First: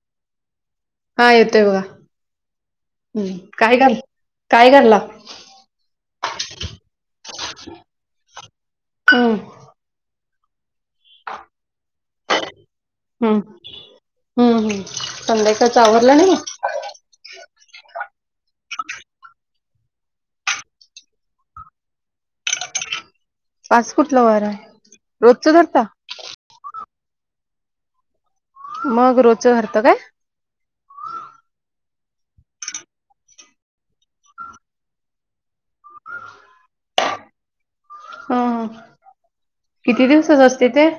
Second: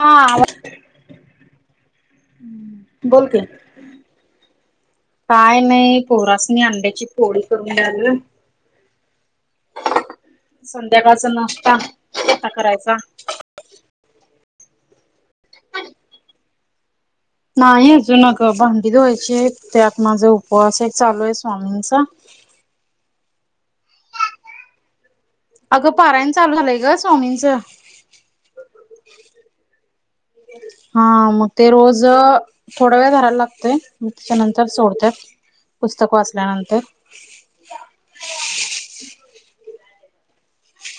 हा [unintelligible] हा येतोय बघा बोल ह् की काय घाल काय घाल्ला काय नाई पोरासनी अंड्याची पोळी करून घ्यालोय. हम. संध्याकाळचा नाष्टा आता करायचा. हम् हम्म संध्याकाळच आवरलं नाही. नाही अजून आग भांडी धुवायचीयेत त्यात माझ उपवासेय चालूयेय स्वामींचा. आज कुठला वार हाय रोजच धरता. पारायन चालु झालंय ग स्वामींच. मग रोच्च धरता काय? हा मग ते रोज अ थोडा वेळ धरायला लागतय म त्याच्यानंतर सोडत पुस्तक वाचल्यानंतर. ह ह किती दिवसाच असतय ते?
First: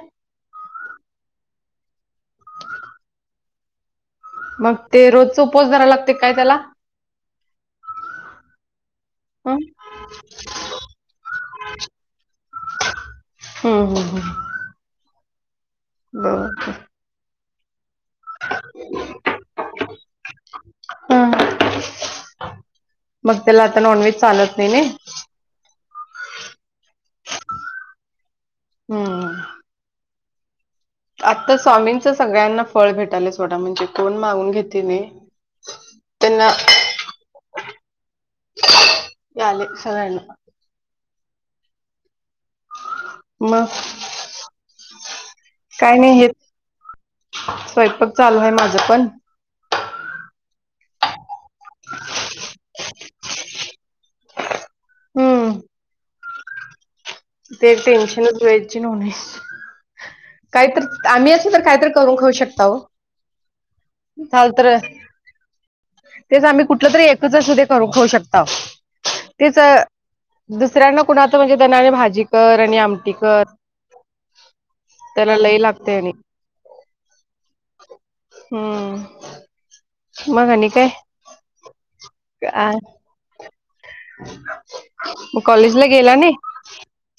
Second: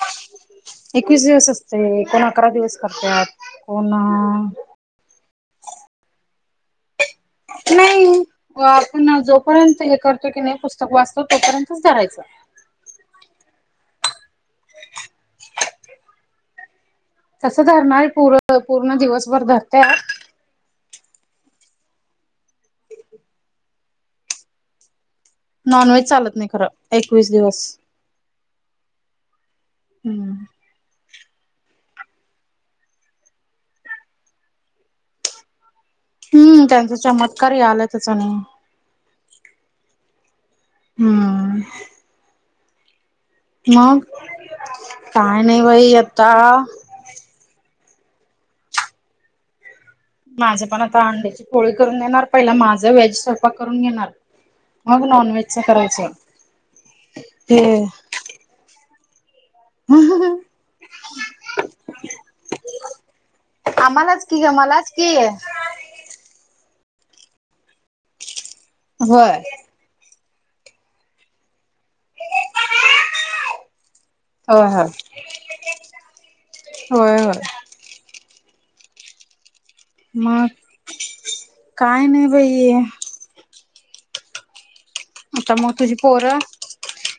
एकवीस दिवस असतय कोण अकरा दिवस करत्यात कोण मग ते रोच्च उपवास धरायला लागतय काय त्याला? नाई. व आपण हं. जोपर्यंत हे करतो की नाही पुस्तक वाचतो तोपर्यंतच धरायचं हम्म हम् ह बर तसं धरणारी पूर पूर्ण दिवसभर धरत्यात ह ह मग त्याला आता नॉन व्हेज चालत नयी नॉन व्हेज चालत नाही खरं एकवीस दिवस. हं. हम् आता स्वामींच सगळ्यांना फळ भेटालेय. सोडा म्हणजे कोण मागून घेते कणी हम्म त्यांचा चमत्कार यायल्यातच आणी यायले सगळ्यांना हम्म. मग काय नाही बाई काय नाही आता हेच स्वयंपाक चालू आहे माझा पण. माझं पण आता अंड्याची पोळी करून देणार. पहिला माझं वेज स्वयंपाक करून घेणार. मग नॉन हम्म व्हेजच करायचं. ते हे टेन्शनच व्हेज च नॉनव्हेज च. काहीतरी त आम्ही आसेल तर काहीतरी करून खाऊ शकता हो. आम्हालाच की चाल तर मलाच की. तेच आम्ही कुठलं तरी एकच शुधे करून खाऊ शकता होय तेच दुसऱ्यांना कुणाला तर म्हणजे त्यांना भाजी कर आणि आमटी कर. होय होय त्याला लई लागतय आणि होय होय. हम्म मग आणी काय? काय नाही का बाई म आता मग काॅलेज ला तुझी गेला नाही पोरं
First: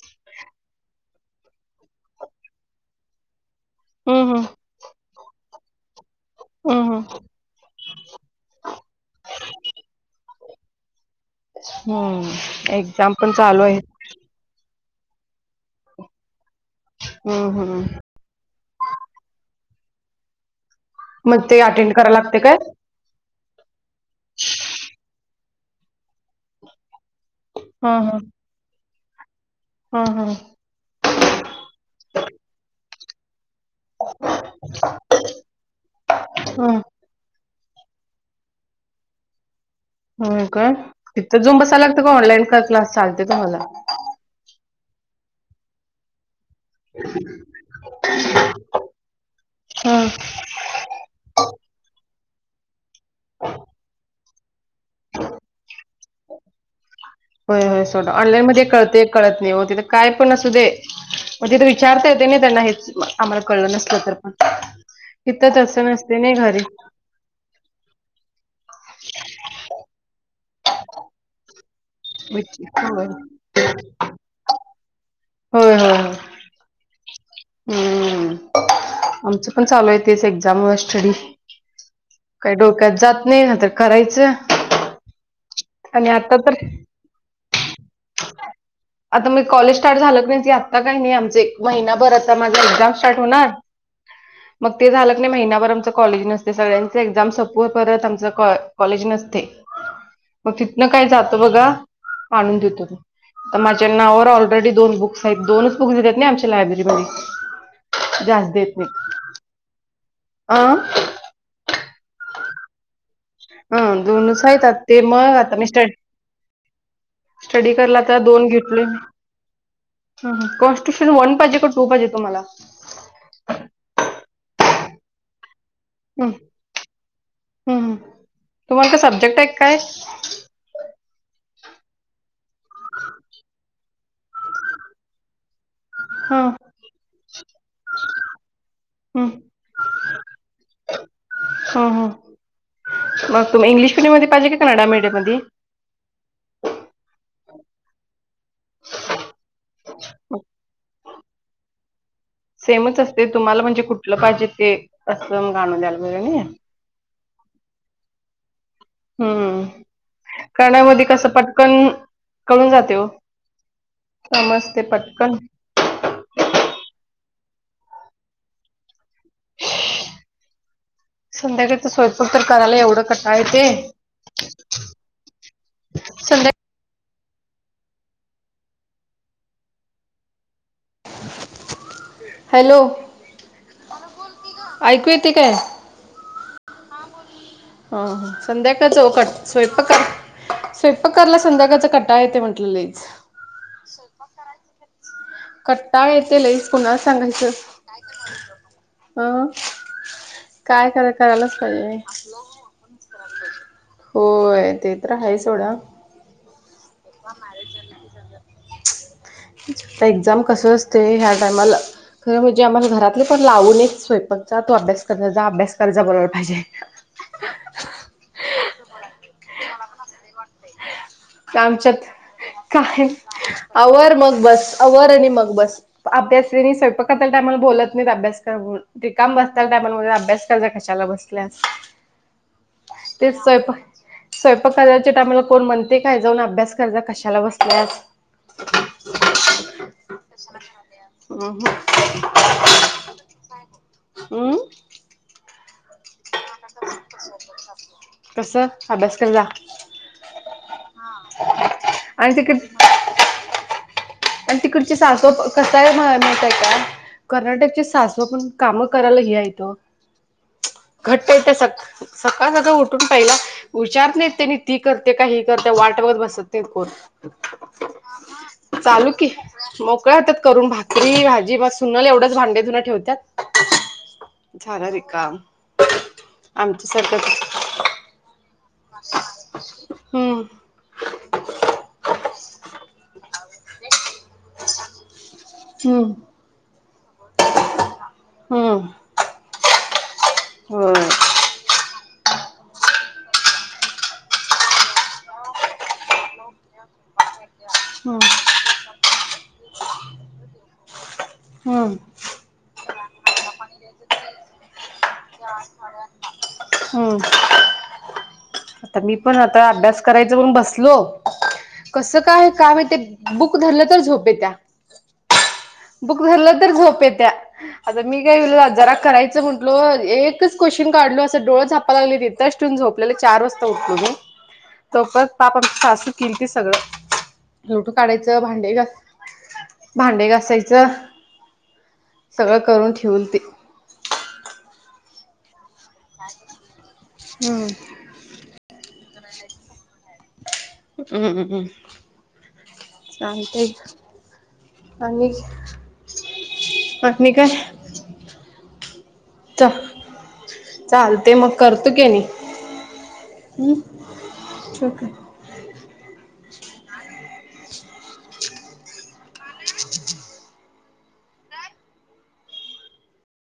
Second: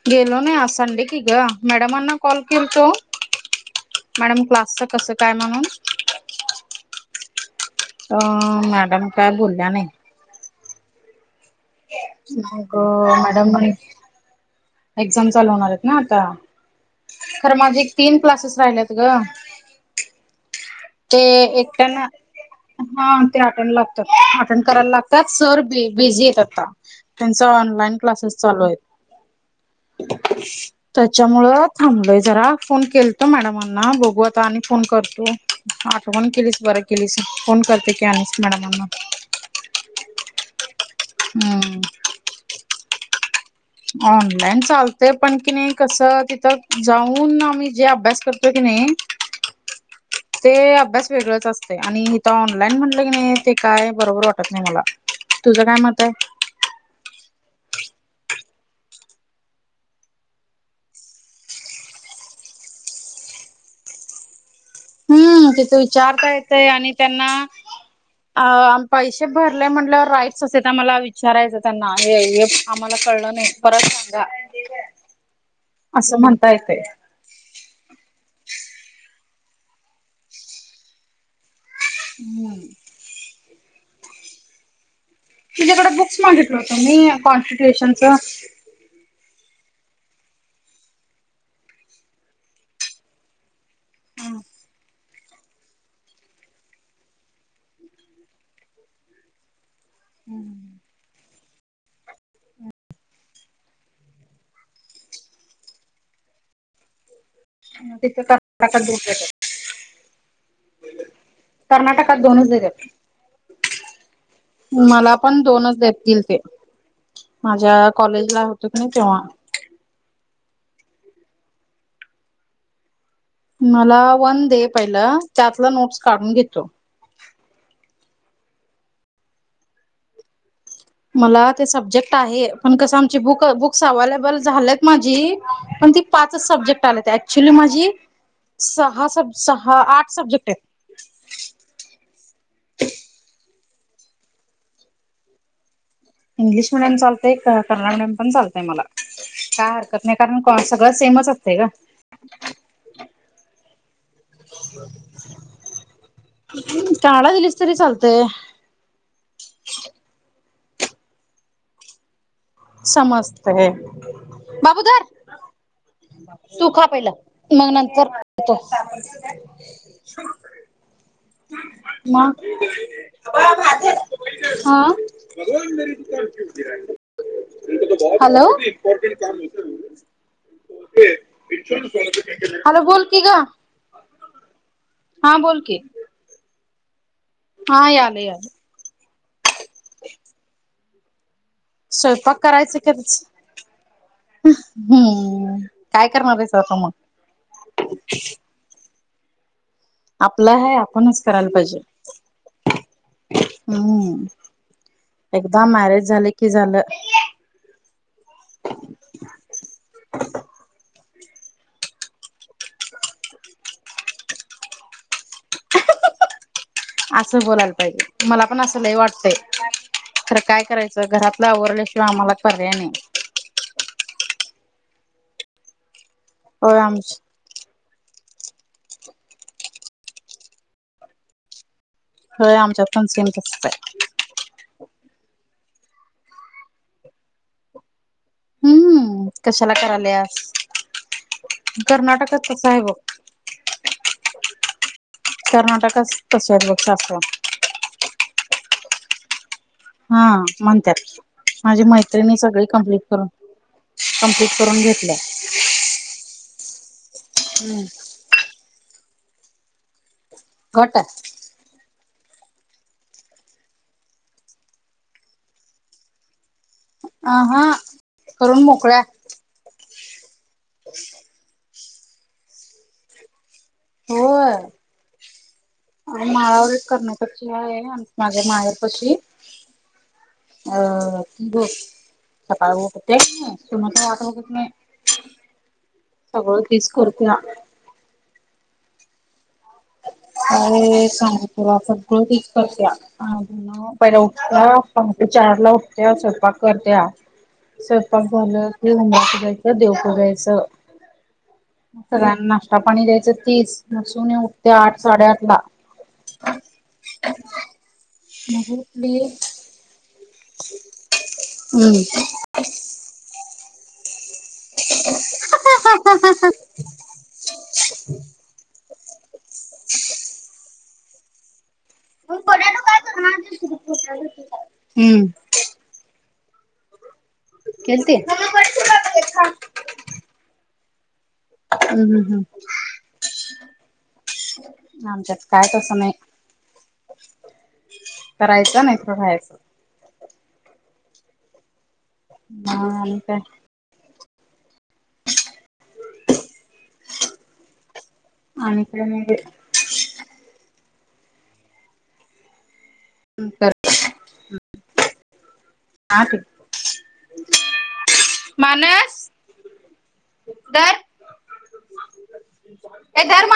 गेलो नाही आज संडे कि ग. मॅडमांना कॉल केलतो हम्म मॅडम हम्म क्लासच कसं काय म्हणून हम्म. अ मॅडम काय बोलल्या नाही. हम् मग एक्झाम पण मॅडम चालू म्हणे आहे. एक्झाम चालू होणारयेत ना आता. हम्म खरं हम्म माझे तीन क्लासेस राहिल्यात ग. ते मग एकट अटेंड ना करायला लागते काय हा ते अटेंड लागतात अटेंड करायला लागतात. सर बी कोण आहे बिझी येत आता. त्यांच हा ऑनलाईन क्लासेस चालू आहेत. हा हा त्याच्यामुळ थांबलोय जरा. फोन केल त मॅडमांना बघू आता आणि फोन करतो, आठवण केलीस हा बरं केलीस. फोन करते की आणिस मॅडमना हो का तिथं जुम हम्म बसायला लागतं का ऑनलाईन का क्लास चालते तुम्हाला? ऑनलाईन चालतंय पण कि नाही कस तिथं जाऊन आम्ही जे अभ्यास कर तिथे की नही हम्म. ते अभ्यास वेगळंच असतये आणि हीत ऑनलाईन म्हणलं की नाही ते काय बरोबर वाटत नाही मला. तुझं काय मत आये? होय होय सोडं ऑनलाईन मध्ये कळते कळत नाही हो तिथ काय पण असू दे? मग तिथ विचारता येत ना त्यांना हेच आम्हाला कळलं नसल तर पण. हम्म तिथ तिथं तस नसते विचारता नाही घरी? येतय आणि त्यांना आ पैसे भरले म्हणल्यावर राईट्स असते आम्हाला विचारायचं. त्यांना ए होय एक आम्हाला होय कळलं नाही परत सांगा. आसं म्हणता येतंय. हम् आमचं पण चालूये तेच एक्झाम व स्टडी. काय डोक्यात जात नाई आता करायच तुझ्याकड बुक्स मागितलं होत मी कॉन्स्टिट्युशनच. आता मी कॉलेज स्टार्ट झालं की [unintelligible] की आत्ता काय मी आमचे महिनाभर आता माझा एक्झाम स्टार्ट होणार. मग ते झालं कणी महिनाभर आमच कॉलेज नसत सगळ्यांन एक्झाम सपव परत आमच काँ-कॉलेज नसतय. मग तिथनं काय जातो बघा आणून देतो की. त माझ्या नावावर ऑलरेडी दोन बुक्स हायत दोनच बुक्स देतात नाय आमच्या लायब्ररीमध्ये. [unintelligible] जास्त देत नाहीत अ करर्नाटकात दोनच देत्यात. ह दोनच हाईत. त ते मग पण आता मी दोनच स्टडी देतील ते [inaudible] स्टडी माझ्या कराला आता कॉलेजला दोन होतो की घेतलोय नाही मी. तेव्हा ह ह कॉनस्टिट्युफन वन पाहिेजे का टू पाहिेजे तुम्हाला? मला वन दे पहिलं त्यातलं नोट्स काढून घेतो. हम् तुम्हाला ते सब्जेक्ट टाय काय? मला ते सब्जेक्ट आहे पण कसं आमची बुक बुक्स अवलेबल झालेत माझी पण ती पाचच हं, सब्जेक्ट आलेत ऍक्च्युली माझी सहा हं, सब सहा आठ सब्जेक्टटेत. ह हम मग तुम्ही इंग्लिश मीडियम मध्ये पाहिजे का कनडा मीडयम मधी? इंग्लिश मिडीयम चालतय क कन्नडा मिडियम पण चालतय मला. काय हरकत नाही कारण सगळं सेमच असतय गं. सेमच असतय तुम्हाला म्हणजे कुठलं पाहिजे ते असं गाणून द्यायला [unintelligible] काढाय दिलीस तरी चालतंय. हम्म करण्यामध्ये कसं पटकन कळून जातय ओ समजतंय समजतंय पटकन. तु खा पहिलं मग नंतर [unintelligible] संध्याकाळचे स्वयंपाक मग तर करायला एवढं कटाळा येतय हा. संध्या हॅलो. हॅलो बोल की ग ऐकू येते हा काय बोल की. हा ह यालं ह यालं संध्याकाळच ओ कट स्वयंपाक कर स्वयंपाक करायला संध्याकाळ स्वयंपाक करायच [unintelligible] हम. कट्टाळा येतोय लयच कुणाला सांगायचं अ आपलं हाय आपणच करायला पाहिजे. हम्म होय ते तर एकदा मॅरेज झालं कि झालं. मॅरेज झालं की झालं. एक्झाम कस असतय ह्या टायमाला खरं म्हणजे आम्हाला घरातले पण लावूनच स्वयंपाकचा तो अभ्यास करजा जा अभ्यास कर्जा बोरायला पाहिजे. आसं बोलायला पाहिजे मला पण असं लय वाटतंय खरं काय कराय च घरातलं आवरल्या आमच्यात शिवाय आम्हाला पर्याय नाई. काय आवर मग बस आवर आणि मग बस अभ्यास्रेणी होय आम स्वयंपाक [unintelligible] [unintelligible] बोलत नाही अभ्यास कर म्हणून रिकाम बसलेल्या टायमाला अभ्यास कर्जा कशाला बसलीयास. होय आमच्यात पण सेम तसंच हाय. स्वयंपाक करायच्या टायमाला कोण म्हणते काय जाऊन अभ्यास कर्जा कशाला बसली आहेस. हम्मम कशाला करालियास. हम्म हम्म. अम्म. कर्नाटकात कसेयत बघ शास्त्र. [inaudible] कस अभ्यास कर जा. हा म्हणतात. माझी आणि मैत्रिणी सगळी तिकडे कम्प्लीट करून कंमप्लीट करून घेतलंय. कसय म्हणताय का. हम्म. कर्नाटकची सासवा पण कामं करायला हेियेतं. घट घट्टय तसत. सकाळ सकाळ उठून पहिला विचार नाहीत त्यांनी ती करते का ही करते वाटगत बसत. अ हा करून मोकळ्या चालू की. मोकळ्या होत्यात करून भाकरी भाजी मग सुनला एवढंच भांडेधुून ठेवतात. झारारी काम. अर माळावर एक करणाटकची आहे माझ्या माहेर पशी. हम्म अ क ब चपा ब होते [unintelligible] त म वाट बघत नाही. हम्म सगळं तीच करत्या. हम्म. अ होय सांगु तुला सगळं तेच करत्या. पहिला उठता. पाहते चारला उठत्या. स्वयंपाक करत्या. हम्म स्वयंपाक झालं की जायचं देव पूजायचं. हम्म सगळ्यांना चहा पाणी द्यायचं तीच. मग सूना उठत्या आठ साडेआठ ला. हम्म. मग आता मी उठली पण आता अभ्यास करायचा म्हणून बसलो. हम्म कसं काय काय वते बुक धरल तर झोप येत्या. बुक धरलं तर झोप येत्या. आता मी काय [unintelligible] करायचं म्हटलो. एकच क्वेशन काढलो असं डोळ झाप झोपालागलेली. तिथच ठेऊन झोपलो चार वाजता उठल ग. तो हम्म परत आमची सासू केलती सगळं. लोटू केलती काढायचं. भांडे घ भांडे घासायचं. हम्म हम्म हम्म. सगळं करून ठेवल ती आमच्या काय तस नाही. हम्म करायचा नाहीतर राहायचं. हम्म हम्म. मग आणि काय चालतय आणि [unintelligible] काय? आणि काय नाही च चालते मग करतो की आणि. हम्म. ह क [unintelligible] माणस धर. ये धर मा